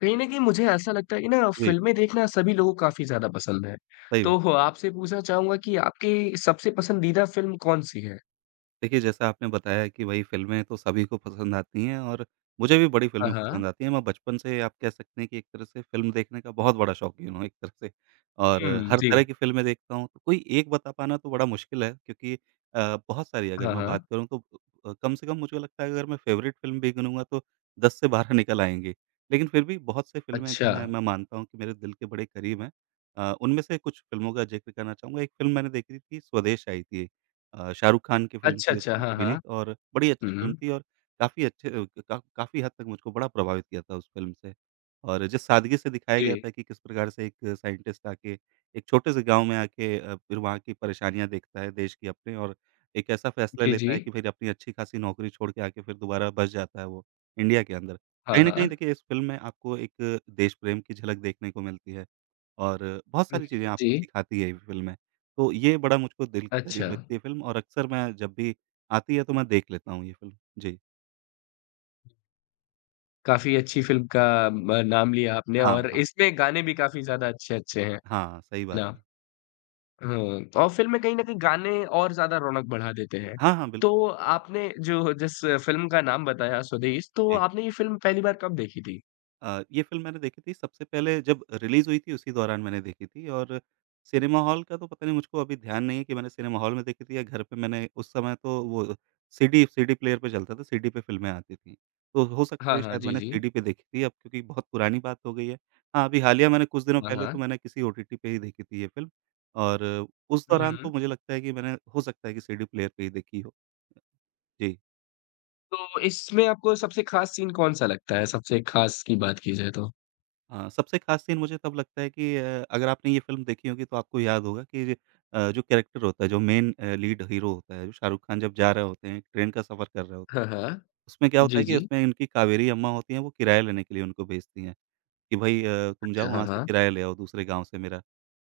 कहीं न कहीं मुझे ऐसा लगता है कि ना जी, फ़िल्में देखना सभी लोगों को काफ़ी ज़्यादा पसंद है। सही बात। तो आपसे पूछना चाहूँगा कि आपकी सबसे पसंदीदा फ़िल्म कौन-सी है? देखिए, जैसा आपने बताया कि भई फ़िल्में तो सभी को पसंद आती हैं और मुझे भी बड़ी हाँ, फ़िल्में हाँ। पसंद आती हैं। मैं बचपन से आप कह सकते हैं कि एक तरह से फ़िल्म देखने का बहुत बड़ा शौकीन हूँ एक तरह से। और हुँ, हर तरह जी। की फ़िल्में देखता हूँ। तो कोई एक बता पाना तो बड़ा मुश्किल है, क्योंकि बहुत सारी अगर हाँ, मैं बात हाँ। करूँ तो कम से कम मुझे लगता है, अगर मैं फ़ेवरेट फ़िल्म भी गिनूँगा तो 10 से 12 निकल आएँगी। लेकिन फिर भी बहुत से फ़िल्में अच्छा। जो हैं मैं मानता हूँ कि मेरे दिल के बड़े करीब हैं। उनमें से कुछ फ़िल्मों का ज़िक्र करना चाहूँगा। एक फ़िल्म मैंने देखी थी, स्वदेश आई थी एक। शाहरुख खान की फ़िल्म अच्छा, थी अच्छा। उसमें हाँ, अभिनीत, हाँ। और बड़ी अच्छी फ़िल्म हुँ। थी, और काफ़ी अच्छे अ, का काफ़ी हद तक मुझको बड़ा प्रभावित किया था उस फ़िल्म से। और जिस सादगी से दिखाया जी। गया था कि किस प्रकार से एक साइंटिस्ट आके एक छोटे से गाँव में आके फिर वहाँ की परेशानियाँ देखता है देश की अपने, और एक ऐसा फ़ैसला जी, जी। लेता है कि फिर अपनी अच्छी खासी नौकरी छोड़ के आके फिर दोबारा बस जाता है वो इंडिया के अंदर। हाँ, कहीं न कहीं हाँ। देखिए इस फ़िल्म में आपको एक देश प्रेम की झलक देखने को मिलती है, और बहुत हुँ, सारी चीज़ें आपको जी। सिखाती है ये फ़िल्में। तो ये बड़ा मुझको दिल के करीब अच्छा। लगती है फ़िल्म, और अक्सर मैं जब भी आती है तो मैं देख लेता हूँ ये फ़िल्म। जी। काफ़ी अच्छी फ़िल्म का म नाम लिया आपने हाँ, और हाँ। इसमें गाने भी काफ़ी ज़्यादा अच्छे-अच्छे हैं। हाँ, सही है बात ना? है। हाँ, और फ़िल्म में कहीं न कहीं गाने और ज़्यादा रौनक बढ़ा देते हैं। हाँ, हाँ, बिल्कुल। तो आपने जो जिस फ़िल्म का नाम बताया स्वदेश, तो जी। आपने ये फ़िल्म पहली बार कब देखी थी? ये फ़िल्म मैंने देखी थी सबसे पहले, जब रिलीज़ हुई थी उसी दौरान मैंने देखी थी। और सिनेमा हॉल का तो पता नहीं मुझको, अभी ध्यान नहीं है कि मैंने सिनेमा हॉल में देखी थी या घर पे मैंने। उस समय तो वो सीडी सीडी प्लेयर पे चलता था, सीडी पे फ़िल्में आती थीं। तो हो सकता हाँ, है हाँ। शायद जी, मैंने जी। सीडी पे देखी थी, अब क्योंकि बहुत पुरानी बात हो गई है। हाँ, अभी हालिया मैंने कुछ दिनों हाँ, पहले तो हाँ। मैंने किसी ओटीटी पे ही देखी थी ये फ़िल्म। और उस हुँ, दौरान हुँ। तो मुझे लगता है कि मैंने हो सकता है कि सीडी प्लेयर पे ही देखी हो। जी। तो इसमें आपको सबसे ख़ास सीन कौन-सा लगता है? सबसे ख़ास की बात की जाए तो? हाँ, सबसे ख़ास सीन मुझे तब लगता है कि अगर आपने ये फ़िल्म देखी होगी तो आपको याद होगा कि जो कैरेक्टर होता है, जो मेन लीड हीरो होता है, जो शाहरुख खान, जब जा रहे होते हैं, ट्रेन का सफ़र कर रहे होते हाँ, हैं, हाँ। उसमें क्या होता जी, है कि जी। उसमें इनकी कावेरी अम्मा होती हैं, वो किराया लेने के लिए उनको भेजती हैं। कि भाई, तुम जाओ अच्छा, हाँ, वहाँ से हाँ। किराया ले आओ दूसरे गाँव से मेरा।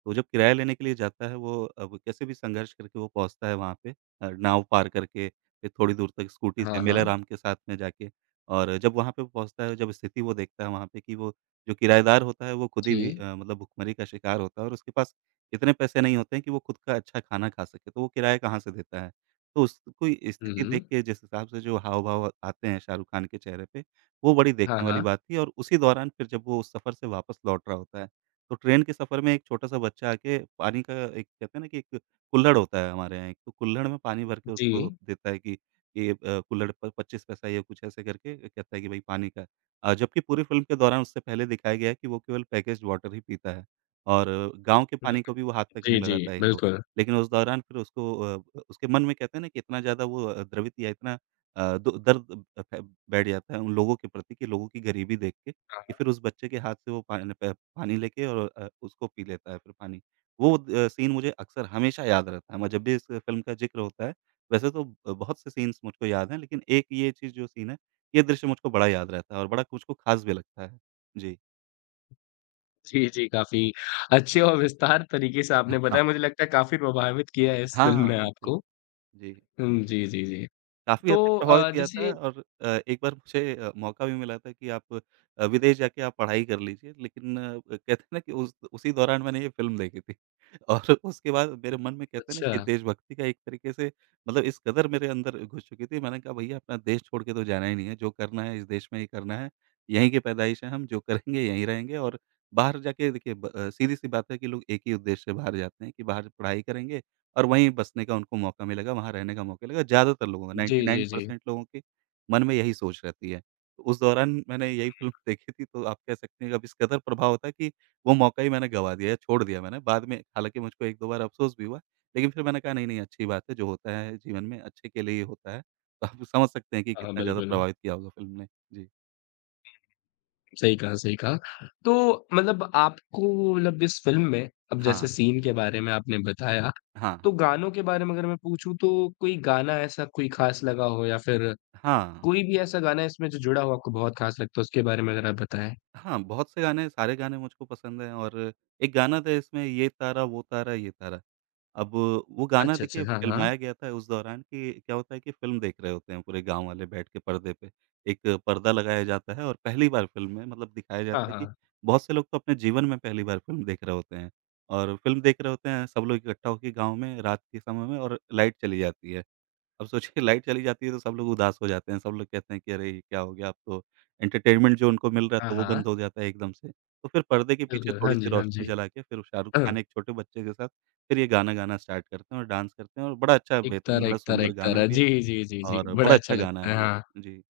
तो जब किराया लेने के लिए जाता है वो, अब कैसे भी संघर्ष करके वो पहुँचता है वहाँ पे, नाव पार करके, फिर थोड़ी दूर तक स्कूटी से हाँ, हाँ। मेलाराम के साथ में जाके। और जब वहाँ पे पहुँचता है, जब स्थिति वो देखता है वहाँ पे कि वो जो किराएदार होता है, वो खुद ही भी जी। मतलब भुखमरी का शिकार होता है, और उसके पास इतने पैसे नहीं होते हैं कि वो खुद का अच्छा खाना खा सके, तो वो किराया कहाँ से देता है? तो उसको हुँ, स्थिति देख हुँ। के, जिस हिसाब से जो हाव-भाव आते हैं शाहरुख खान के चेहरे पे, वो बड़ी हाँ, देखने वाली हाँ। बात थी। और उसी दौरान फिर जब वो उस सफ़र से वापस लौट रहा होता है, तो ट्रेन के सफ़र में एक छोटा-सा बच्चा आके पानी का एक, कहते हैं ना कि एक कुल्हड़ होता है हमारे यहाँ एक, तो कुल्हड़ में पानी भर के जी। उसको देता है कि ये कुल्हड़ पर 25 पैसा या कुछ ऐसे करके कहता है कि भई पानी का। जबकि पूरी फ़िल्म के दौरान उससे पहले दिखाया गया है कि वो केवल पैकेज्ड वाटर ही पीता है, और गाँव के हुँ। पानी को भी वो हाथ तक जी, नहीं जी, लगाता है हीरो। बिल्कुल। लेकिन उस दौरान फिर उसको उसके मन में, कहते हैं ना कि इतना ज़्यादा वो द्रवित या इतना अ, दो दर्द अ, फ बैठ जाता है उन लोगों के प्रति कि लोगों की गरीबी देख के हाँ, कि हाँ। फिर उस बच्चे के हाथ से वो पानी लेके और उसको पी लेता है फिर पानी। वो सीन मुझे अक्सर हमेशा याद रहता है। मैं, जब भी इस फ़िल्म का ज़िक्र होता है, वैसे तो बहुत से सीन्स मुझको याद हैं, लेकिन एक ये चीज़ जो सीन है, ये दृश्य मुझको बड़ा याद रहता है और बड़ा मुझको ख़ास भी लगता है। जी। जी, जी, काफ़ी अच्छे और विस्तार तरीके से आपने हाँ। बताया। मुझे लगता है काफ़ी प्रभावित किया है इस हाँ, फ़िल्म हाँ, ने बिल्कुल। आपको। जी। हुँ, जी, जी, जी। काफ़ी तो हद तक प्रभावित अ, किया था, जैसे और एक बार मुझे मौका भी मिला था कि आप विदेश जाके आप पढ़ाई कर लीजिए, लेकिन कहते हैं ना कि उस उसी दौरान मैंने ये फ़िल्म देखी थी और उसके बाद मेरे मन में, कहते हैं ना अच्छा, कि देशभक्ति का एक तरीके से मतलब इस कदर मेरे अंदर घुस चुकी थी, मैंने कहा भैया अपना देश छोड़ के तो जाना ही नहीं है, जो करना है इस देश में ही करना है, यहीं के पैदाइश हैं हम, जो करेंगे यहीं रहेंगे। और बाहर जाके देखिए, सीधी-सी बात है कि लोग एक ही उद्देश्य से बाहर जाते हैं कि बाहर पढ़ाई करेंगे और वहीं बसने का उनको मौका मिलेगा, वहाँ रहने का मौका मिलेगा। ज़्यादातर लोगों का, जी, जी, जी। 99% लोगों के मन में यही सोच रहती है। तो उस दौरान मैंने यही फ़िल्म देखी थी, तो आप कह सकते हैं कि अब इस कदर प्रभाव होता है कि वो मौका ही मैंने गँवा दिया, छोड़ दिया मैंने। बाद में हालाँकि मुझको 1-2 बार अफ़सोस भी हुआ, लेकिन फिर मैंने कहा नहीं, नहीं अच्छी बात है, जो होता है जीवन में अच्छे के लिए ही होता है। तो आप समझ सकते हैं कि हाँ, हाँ, कितना ज़्यादा बिल्कुल। प्रभावित किया होगा फ़िल्म ने। जी। सही कहा, सही कहा। तो मतलब आपको मतलब इस फ़िल्म में अब जैसे हाँ, सीन के बारे में आपने बताया, हाँ, तो गानों के बारे में अगर मैं पूछूँ तो कोई गाना ऐसा कोई ख़ास लगा हो या फिर हाँ, कोई भी ऐसा गाना इसमें जो जुड़ा हो आपको बहुत ख़ास लगता है, उसके बारे में अगर आप बताएँ? हाँ, बहुत से गाने, सारे गाने मुझको पसंद हैं। और एक गाना था इसमें, ये तारा, वो तारा, ये तारा। अब वो गाना अच्छा, अच्छा। देखिए हाँ, हाँ। फ़िल्माया गया था उस दौरान, कि क्या होता है कि फ़िल्म देख रहे होते हैं पूरे गाँव वाले बैठ के पर्दे पे। एक पर्दा लगाया जाता है और पहली बार फ़िल्म में, मतलब दिखाया हाँ, जाता है कि हाँ। बहुत से लोग तो अपने जीवन में पहली बार फ़िल्म देख रहे होते हैं, और फ़िल्म देख रहे होते हैं सब लोग इकट्ठा होके गाँव में रात के समय में, और लाइट चली जाती है। अब सोचिए, लाइट चली जाती है तो सब लोग उदास हो जाते हैं, सब लोग कहते हैं कि अरे! ये क्या हो गया, अब तो एंटरटेनमेंट जो उनको मिल रहा हाँ, था वो हाँ। बंद हो जाता है एकदम से। तो फिर पर्दे के पीछे बिल्कुल। हाँ थोड़ी-सी जी, हाँ रोशनी जी। जला के, फिर शाहरुख खान हाँ। एक छोटे बच्चे के साथ फिर ये गाना गाना स्टार्ट करते हैं और डांस करते हैं, और बड़ा अच्छा एक बेहतरीन तारा बड़ा एक तारा सुंदर एक गाना तारा। भी है, जी, जी, जी, जी। और बड़ा बड़ा अच्छा अच्छा गाना लगता है है। ये। हाँ। जी।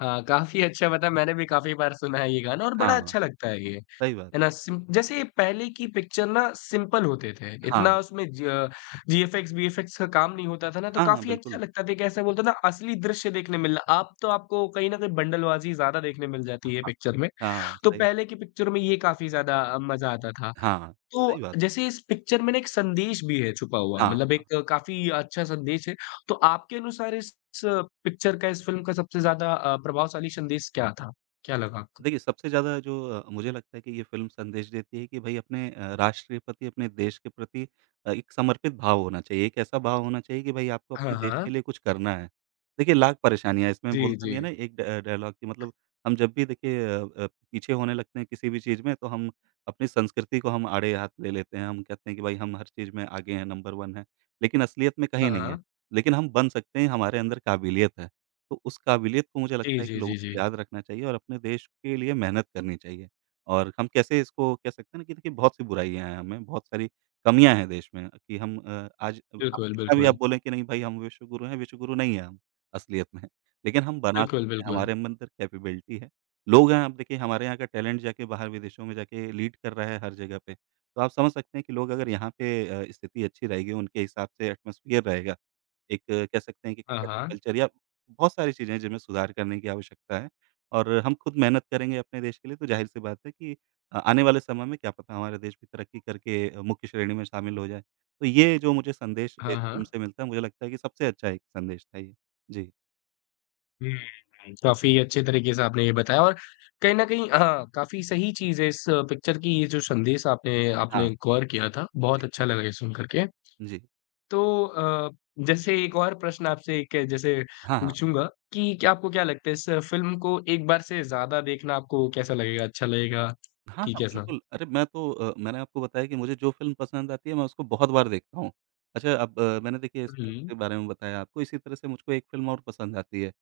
हाँ, काफ़ी अच्छा पता है मैंने भी काफ़ी बार सुना है ये गाना और बड़ा हाँ, अच्छा लगता है ये। सही बात। है ना? सिम जैसे पहले की पिक्चर ना सिंपल होते थे, हाँ। इतना उसमें ज जीएफएक्स, वीएफएक्स का काम नहीं होता था ना तो हाँ, हाँ, काफ़ी अच्छा बिल्कुल। लगता था कि ऐसा बोलते हैं ना असली दृश्य देखने मिलना। आप तो आपको कहीं न कहीं बंडलबाज़ी ज़्यादा देखने मिल जाती है हाँ, पिक्चर में। हाँ, तो सही बात पहले है। की पिक्चर में ये काफ़ी ज़्यादा मज़ा आता था। हाँ, तो सही बात। जैसे इस पिक्चर में ना एक संदेश भी है छुपा हुआ हाँ। मतलब एक काफ़ी अच्छा संदेश है। तो आपके अनुसार इस पिक्चर का इस फ़िल्म का सबसे ज़्यादा प्रभावशाली संदेश क्या था? क्या लगा आपको? देखिए, सबसे ज़्यादा जो मुझे लगता है कि ये फ़िल्म संदेश देती है कि भई, अपने राष्ट्र के प्रति, अपने देश के प्रति एक समर्पित भाव होना चाहिए। एक ऐसा भाव होना चाहिए कि भई आपको अपने हाँ, देश के हाँ। लिए कुछ करना है। देखिए, लाख परेशानियाँ हैं, इसमें जी, बोलता भी जी। है ना एक डा डायलॉग कि मतलब हम जब भी देखिए पीछे होने लगते हैं किसी भी चीज़ में, तो हम अपनी संस्कृति को हम आड़े हाथ ले लेते हैं। हम कहते हैं कि भई हम हर चीज़ में आगे हैं, नंबर 1 हैं, लेकिन असलियत में कहीं हाँ, नहीं है। हाँ। लेकिन हम बन सकते हैं, हमारे अंदर काबिलियत है। तो उस काबिलियत को, मुझे जी, लगता है कि जी, लोगों जी, जी। को याद रखना चाहिए और अपने देश के लिए मेहनत करनी चाहिए। और हम कैसे इसको कह सकते हैं ना कि देखिए बहुत-सी बुराइयाँ हैं हमें, बहुत सारी कमियाँ हैं देश में कि हम, आज आप बिल्कुल, कितना भी बिल्कुल। आप बोलें कि नहीं भाई हम विश्व गुरु हैं, विश्व गुरु नहीं हैं हम असलियत में। लेकिन हम बना बिल्कुल, सकते हैं, बिल्कुल। हमारे अंदर कैपेबिलिटी है। लोग हैं, आप देखिए हमारे यहाँ का टैलेंट जाके बाहर विदेशों में जाके लीड कर रहा है हर जगह पे। तो आप समझ सकते हैं कि लोग अगर यहाँ पे स्थिति अच्छी रहेगी, उनके हिसाब से एटमॉस्फियर रहेगा। एक कह सकते हैं कि हाँ, हाँ। कल्चर, या बहुत सारी चीज़ें हैं जिनमें सुधार करने की आवश्यकता है, और हम खुद मेहनत करेंगे अपने देश के लिए, तो ज़ाहिर-सी बात है कि आने वाले समय में क्या पता हमारा देश भी तरक्की करके मुख्य श्रेणी में शामिल हो जाए। तो ये जो मुझे संदेश हाँ, इस फ़िल्म हाँ। से मिलता है, मुझे लगता है कि सबसे अच्छा एक संदेश था ये। जी। हुँ, हुँ। काफ़ी अच्छे तरीके से आपने ये बताया और कहीं न कहीं हाँ, काफ़ी सही चीज़ है इस पिक्चर की ये जो संदेश आपने हाँ। आपने गौर किया था। बहुत अच्छा लगा ये सुन कर के। जी। तो अ, जैसे एक और प्रश्न आपसे एक जैसे हाँ, हाँ। पूछूँगा कि क्या आपको क्या लगता है इस फ़िल्म को एक बार से ज़्यादा देखना आपको कैसा लगेगा, अच्छा लगेगा हाँ, कि हाँ, कैसा? बिल्कुल। अरे मैं तो, मैंने आपको बताया कि मुझे जो फ़िल्म पसंद आती है मैं उसको बहुत बार देखता हूँ। अच्छा अब मैंने देखिए इस फ़िल्म हुँ। के बारे में बताया आपको, इसी तरह से मुझको एक फ़िल्म और पसंद आती है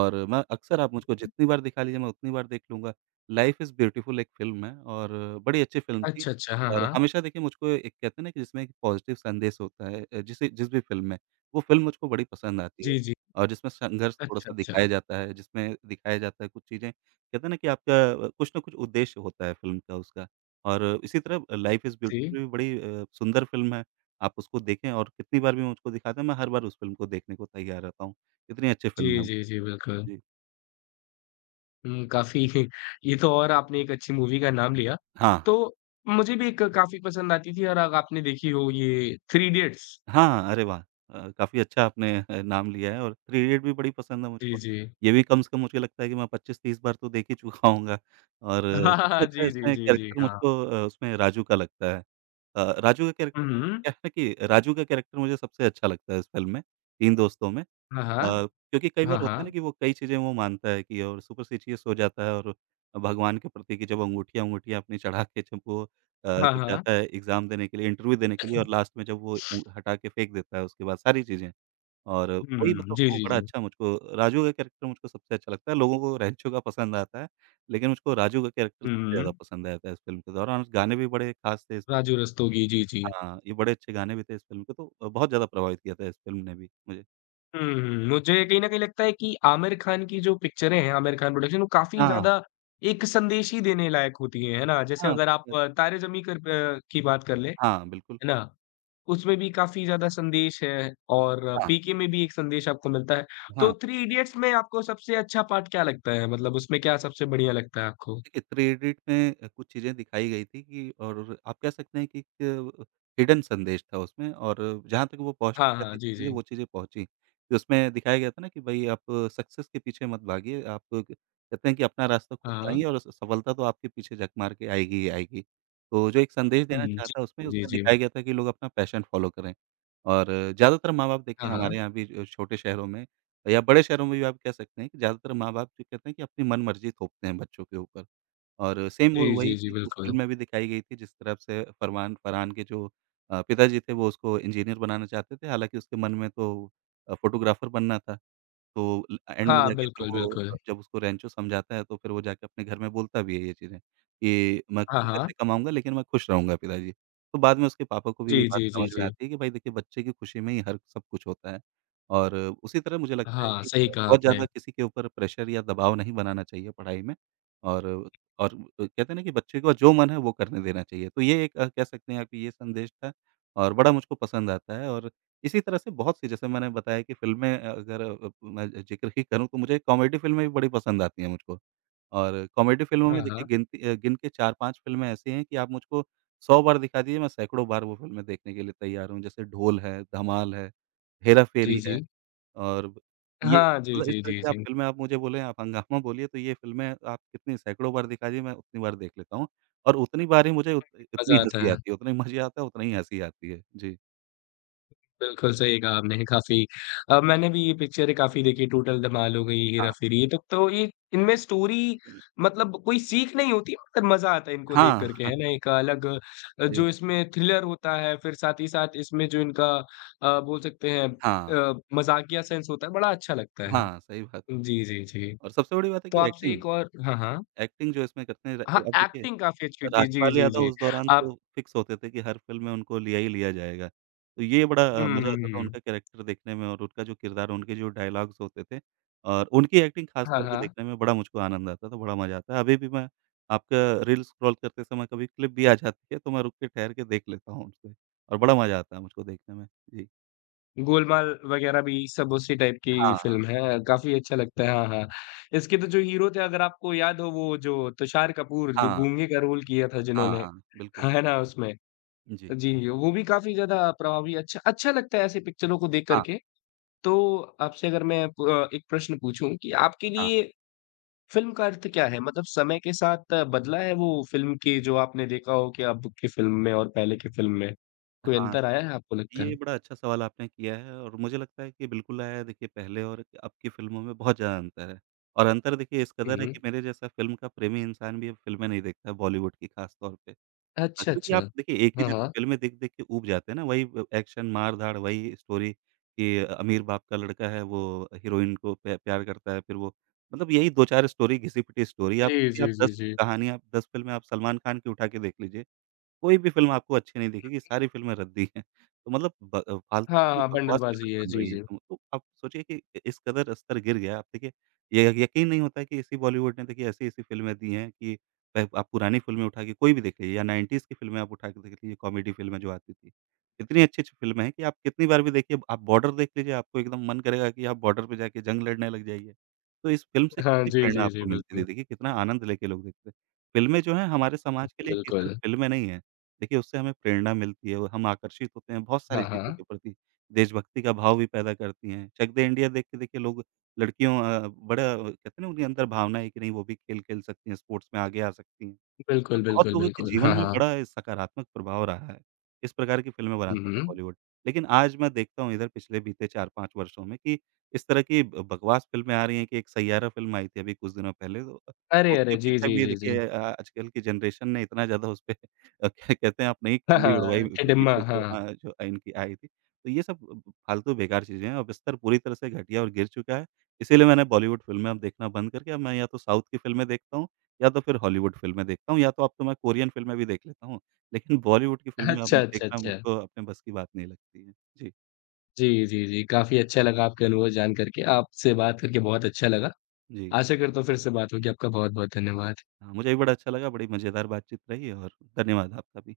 और मैं अक्सर आप मुझको जितनी बार दिखा लीजिए मैं उतनी बार देख लूँगा। लाइफ़ इज़ ब्यूटीफुल एक फ़िल्म है और बड़ी अच्छी फ़िल्म थी अच्छा, अच्छा, हाँ, और हाँ। हमेशा देखिए मुझको एक कहते हैं ना कि जिसमें एक पॉज़िटिव संदेश होता है, जिस भी फ़िल्म में, वो फ़िल्म मुझको बड़ी पसंद आती है जी, जी। और जिसमें संघर्ष अच्छा, थोड़ा-सा दिखाया अच्छा। जाता है, जिसमें दिखाया जाता है कुछ चीज़ें कहते हैं ना कि आपका कुछ ना कुछ उद्देश्य होता है फ़िल्म का उसका। और इसी तरह लाइफ़ इज़ जी। ब्यूटीफुल भी बड़ी सुंदर फ़िल्म है। आप उसको देखें और कितनी बार भी मुझको दिखाते हैं, मैं हर बार उस फ़िल्म को देखने को तैयार रहता हूँ। इतनी अच्छी जी, फ़िल्म है वो। जी, जी, बिल्कुल। जी। काफ़ी ये तो और आपने एक अच्छी मूवी का नाम लिया। हाँ। तो मुझे भी एक काफ़ी पसंद आती थी और अग आपने देखी हो ये थ्री इडियट्स। हाँ, अरे वाह! काफ़ी अच्छा आपने नाम लिया है और थ्री इडियट भी बड़ी पसंद है जी, मुझको। जी। ये भी कम से कम मुझे लगता है कि मैं 25-30 बार तो देख ही चुका होऊँगा। और हाँ, हाँ, सबसे हाँ। अच्छा जी, जी, इसमें जी, जी। कैरेक्टर हाँ। मुझको उसमें राजू का लगता है। राजू का हुँ, कैरेक्टर हुँ। क्या है ना कि राजू का कैरेक्टर मुझे सबसे अच्छा लगता है इस फ़िल्म में, तीन दोस्तों में। हाँ, हाँ। क्योंकि कई हाँ, बार होता है ना हाँ। कि वो कई चीज़ें वो मानता है कि और सुपरस्टिशियस हो जाता है और भगवान के प्रति कि जब अंगूठियाँ-वंगूठियाँ अपनी चढ़ा के जब वो हाँ, जब हाँ। जाता है एग्ज़ाम देने के लिए, इंटरव्यू देने के लिए और लास्ट में जब वो उंग हटा के फेंक देता है उसके बाद सारी चीज़ें। और वही हुँ, मतलब जी, वो जी, बड़ा जी। अच्छा मुझको राजू का कैरेक्टर मुझको सबसे अच्छा लगता है। लोगों को रेंचो का पसंद आता है, लेकिन मुझको राजू का कैरेक्टर सबसे हुँ, ज़्यादा पसंद आया था इस फ़िल्म के दौरान। और गाने भी बड़े ख़ास थे इस। राजू रस्तोगी, जी, जी। हाँ, ये बड़े अच्छे गाने भी थे इस फ़िल्म के, तो बहुत ज़्यादा प्रभावित किया था इस फ़िल्म ने भी मुझे। हुँ, हुँ, मुझे कहीं न कहीं लगता है कि आमिर खान की जो पिक्चरें हैं, आमिर खान प्रोडक्शन वो काफ़ी हाँ, ज़्यादा एक संदेश ही देने लायक होती हैं, है ना? जैसे हाँ, अगर आप तारे ज़मीं कर प की बात कर लें, है हाँ, बिल्कुल। ना? उसमें भी काफ़ी ज़्यादा संदेश है और हाँ, पीके में भी एक संदेश आपको मिलता है। तो हाँ। थ्री इडियट्स में आपको सबसे अच्छा पार्ट क्या लगता है? मतलब उसमें क्या सबसे बढ़िया लगता है आपको? देखिए, थ्री इडियट में कुछ चीज़ें दिखाई गई थी कि और आप कह सकते हैं कि एक हिडन संदेश था उसमें, और जहाँ तक वो पहुँचना हाँ, चाहती हाँ, थी जी, चीज़ें, जी। वो चीज़ें पहुँची। कि उसमें दिखाया गया था ना कि भई आप सक्सेस के पीछे मत भागिए, आप कहते हैं कि अपना रास्ता हाँ, खुद बनाइए हाँ। और स सफलता तो आपके पीछे झक मार के आएगी ही आएगी। तो जो एक संदेश हुँ, देना जी, चाहता उसमें, जी, उसमें जी। दिखाया गया था कि लोग अपना पैशन फ़ॉलो करें। और ज़्यादातर माँ-बाप देखिए हाँ, हमारे हाँ। यहाँ भी, छोटे शहरों में या बड़े शहरों में भी आप कह सकते हैं कि ज़्यादातर माँ-बाप जो कहते हैं कि अपनी मनमर्ज़ी थोपते हैं बच्चों के ऊपर। और सेम वो जी, वही जी, जी, चीज़ उस बिल्कुल। फ़िल्म में भी दिखाई गई थी जिस तरह से फरमान फरहान के जो पिताजी थे वो उसको इंजीनियर बनाना चाहते थे, हालाँकि उसके मन में तो फ़ोटोग्राफ़र बनना था। तो ल एंड में हाँ, जाके फिर बिल्कुल, वो बिल्कुल। जब उसको रेंचो समझाता है तो फिर वो जाके अपने घर में बोलता भी है ये चीज़ें, कि मैं हाँ, कम हाँ। पैसे कमाऊँगा लेकिन मैं खुश रहूँगा पिताजी। तो बाद में उसके पापा को भी ये जी, बात जी, जी, समझ में जी। आती है कि भाई देखिए बच्चे की खुशी में ही हर सब कुछ होता है। और उसी तरह मुझे लगता है हाँ, कि सही कहा बहुत आपने। ज़्यादा किसी के ऊपर प्रेशर या दबाव नहीं बनाना चाहिए पढ़ाई में, और और कहते हैं ना कि बच्चे को जो मन है वो करने देना चाहिए। तो ये एक कह सकते हैं आप कि ये संदेश था और बड़ा मुझको पसंद आता है। और इसी तरह से बहुत सी जैसे मैंने बताया कि फ़िल्में, अ, अगर अ, मैं ज़िक्र ही करूँ तो मुझे कॉमेडी फ़िल्में भी बड़ी पसंद आती हैं मुझको और कॉमेडी फ़िल्मों हाँ, में देखिए हाँ। गिनती, गिन के 4-5 फ़िल्में ऐसी हैं कि आप मुझको 100 बार दिखा दीजिए, मैं सैकड़ों बार वो फ़िल्में देखने के लिए तैयार हूँ। जैसे ढोल है, धमाल है, जी, हेरा-फेरी है जी। और ये हाँ, जी, मतलब इस जी, तरह जी, की आप जी। फ़िल्में, आप मुझे बोलें, आप हंगामा बोलिए तो ये फ़िल्में आप कितनी सैकड़ों बार दिखा दीजिए, मैं उतनी बार देख लेता हूँ और उतनी बार ही मुझे उत उतनी मज़ा आता हँसी है। आती है, उतनी मज़े आता है, उतना ही हँसी आती है। जी। बिल्कुल सही कहा आपने काफ़ी मैंने भी ये पिक्चरें काफ़ी देखी टूटल धमाल हो गई, हाँ, हेरा-फेरी ये तो ये इनमें स्टोरी मतलब कोई सीख नहीं होती पर मज़ा आता है इनको देख हाँ। कर के, हाँ। है ना? एक अलग सही जो बात। इसमें थ्रिलर होता है फिर साथ ही साथ इसमें जो इनका बोल सकते हैं हाँ, मज़ाकिया सेंस होता है बड़ा अच्छा लगता है। हाँ, सही बात। जी, जी, जी। और सबसे बड़ी बात है तो कि आपसे एक्टिंग, एक और हाँ, हाँ। एक्टिंग जो इसमें करते हैं र हाँ, अब देखिए एक्टिंग काफ़ी अच्छी थी। जी, राजपाल जी, यादव जी। उस दौरान आप तो फिक्स होते थे कि हर फ़िल्म में उनको लिया ही लिया जाएगा। तो ये बड़ा, हुँ, मज़ा हुँ, आता था हुँ। उनका कैरेक्टर देखने में और उनका जो किरदार, उनके जो डायलॉग्स होते थे और उनकी एक्टिंग ख़ास हाँ, तौर पे हाँ। देखने में बड़ा मुझको आनंद आता था, बड़ा मज़ा आता है। अभी भी मैं आपका रील स्क्रॉल करते समय कभी क्लिप भी आ जाती है तो मैं रुक के ठहर के देख लेता हूँ उसको और बड़ा मज़ा आता है मुझको देखने में। जी। गोलमाल वग़ैरह भी सब उसी टाइप की हाँ, हाँ, फ़िल्म है, काफ़ी अच्छा लगता है। हाँ, हाँ। इसके तो जो हीरो थे अगर आपको याद हो वो जो तुषार कपूर जो हाँ, गूंगे का रोल किया था हाँ, जिन्होंने, हाँ, बिल्कुल। है ना उसमें? जी। जी, वो भी काफ़ी ज़्यादा प्रभावी अच्छा अच्छा लगता है ऐसी पिक्चरों को देख कर हाँ, के। तो आपसे अगर मैं प एक प्रश्न पूछूँ कि आपके हाँ। लिए फ़िल्म का अर्थ क्या है? मतलब समय के साथ बदला है वो फ़िल्म की जो आपने देखा हो कि अब की फ़िल्म में और पहले की फ़िल्म में? कोई हाँ, अंतर आया है आपको लगता ये है? बड़ा अच्छा सवाल आपने किया है और मुझे लगता है कि बिल्कुल आया है। देखिए, पहले और अब की फ़िल्मों में बहुत ज़्यादा अंतर है और अंतर देखिए इस कदर है हुँ, कि मेरे जैसा फ़िल्म का प्रेमी इंसान भी अब फ़िल्में नहीं देखता है, बॉलीवुड की ख़ास तौर पे। अच्छा, क्योंकि अच्छा। आप देखिए एक ही हाँ, जैसी हाँ। फ़िल्में देख-देख के ऊब जाते हैं ना, वही ब एक्शन, मार-धाड़, वही स्टोरी कि अमीर बाप का लड़का है, वो हीरोइन को प प्यार करता है, फिर वो मतलब यही 2-4 स्टोरी, घिसी-पिटी स्टोरी। आप जी, सोचिए आप जी, जी, 10 जी। कहानियाँ, 10 फ़िल्में आप सलमान खान की उठा के देख लीजिए, कोई भी फ़िल्म आपको अच्छी नहीं दिखेगी, सारी फ़िल्में रद्दी हैं। तो मतलब ब फालतू हाँ, की हाँ, बकवास बंडलबाज़ी फ़िल्में है। बन जी, रही हैं जी। एकदम, तो आप सोचिए कि इ इस कदर स्तर गिर गया है। आप देखिए, ये यकीन नहीं होता है कि इसी बॉलीवुड ने देखिए ऐसी-ऐसी फ़िल्में दी हैं कि, आप पुरानी फ़िल्में उठा के कोई भी देख लीजिए या 90s की फ़िल्में आप उठा के देख लीजिए, कॉमेडी फ़िल्में जो आती थी। इतनी अच्छी-अच्छी फ़िल्में हैं कि आप कितनी बार भी देखिए, आप बॉर्डर देख लीजिए, आपको एकदम मन करेगा कि आप बॉर्डर पे जाके जंग लड़ने लग जाइए। तो इस फ़िल्म से हाँ, कितनी जी, प्रेरणा जी, जी, आपको मिलती थी, बिल्कुल। देखिए कितना आनंद लेके लोग देखते थे। फ़िल्में जो हैं हमारे समाज के लिए ये सिर्फ़ बिल्कुल। फ़िल्में नहीं हैं। देखिए, उससे हमें प्रेरणा मिलती है और हम आकर्षित होते हैं बहुत हाँ, सारी चीज़ों के हाँ। प्रति, देशभक्ति का भाव भी पैदा करती हैं। चक दे इंडिया देख के देखिए लोग, लड़कियों, बड़ा कहते हैं ना उनके अंदर भावना है कि नहीं वो भी खेल खेल सकती हैं, स्पोर्ट्स में आगे आ सकती हैं। और बिल्कुल, बहुत बिल्कुल, लोगों के बिल्कुल। जीवन हाँ, में हाँ। बड़ा सकारात्मक प्रभाव रहा है, इस प्रकार की फ़िल्में हुँ, बनाता था हुँ। बॉलीवुड। लेकिन आज मैं देखता हूँ इधर पिछले बीते 4-5 वर्षों में कि इस तरह की ब बकवास फ़िल्में आ रही हैं कि एक सैयारा फ़िल्म आई थी अभी कुछ दिनों पहले, तो अरे, उसके अरे! जी, पीछे जी, भी जी, जी। देखिए आजकल की जनरेशन ने इतना ज़्यादा उसपे, क्या कहते हैं अपनी ही हाँ, खिल्ली उड़वाई हाँ, जो टिडिम्मा, वीडियोज़ जो, हाँ। हाँ, जो इनकी आई थी। तो ये सब ब फालतू बेकार चीज़ें हैं, अब स्तर पूरी तरह से घटिया और गिर चुका है, इसीलिए मैंने बॉलीवुड फ़िल्में अब देखना बंद करके अब मैं या तो साउथ की फ़िल्में देखता हूँ या तो फिर हॉलीवुड फ़िल्में देखता हूँ या तो अब तो मैं कोरियन फ़िल्में भी देख लेता हूँ, लेकिन बॉलीवुड की फ़िल्में अब अच्छा, अच्छा, देखना अच्छा। मुझको अपने बस की बात नहीं लगती है। जी, जी, जी, जी। काफ़ी अच्छा लगा आपके अनुभव जान कर के। आपसे बात करके बहुत अच्छा लगा। जी। आशा करता हूँ फिर से बात होगी। आपका बहुत-बहुत धन्यवाद। हाँ, मुझे भी बड़ा अच्छा लगा, बड़ी मज़ेदार बातचीत रही और धन्यवाद आपका भी।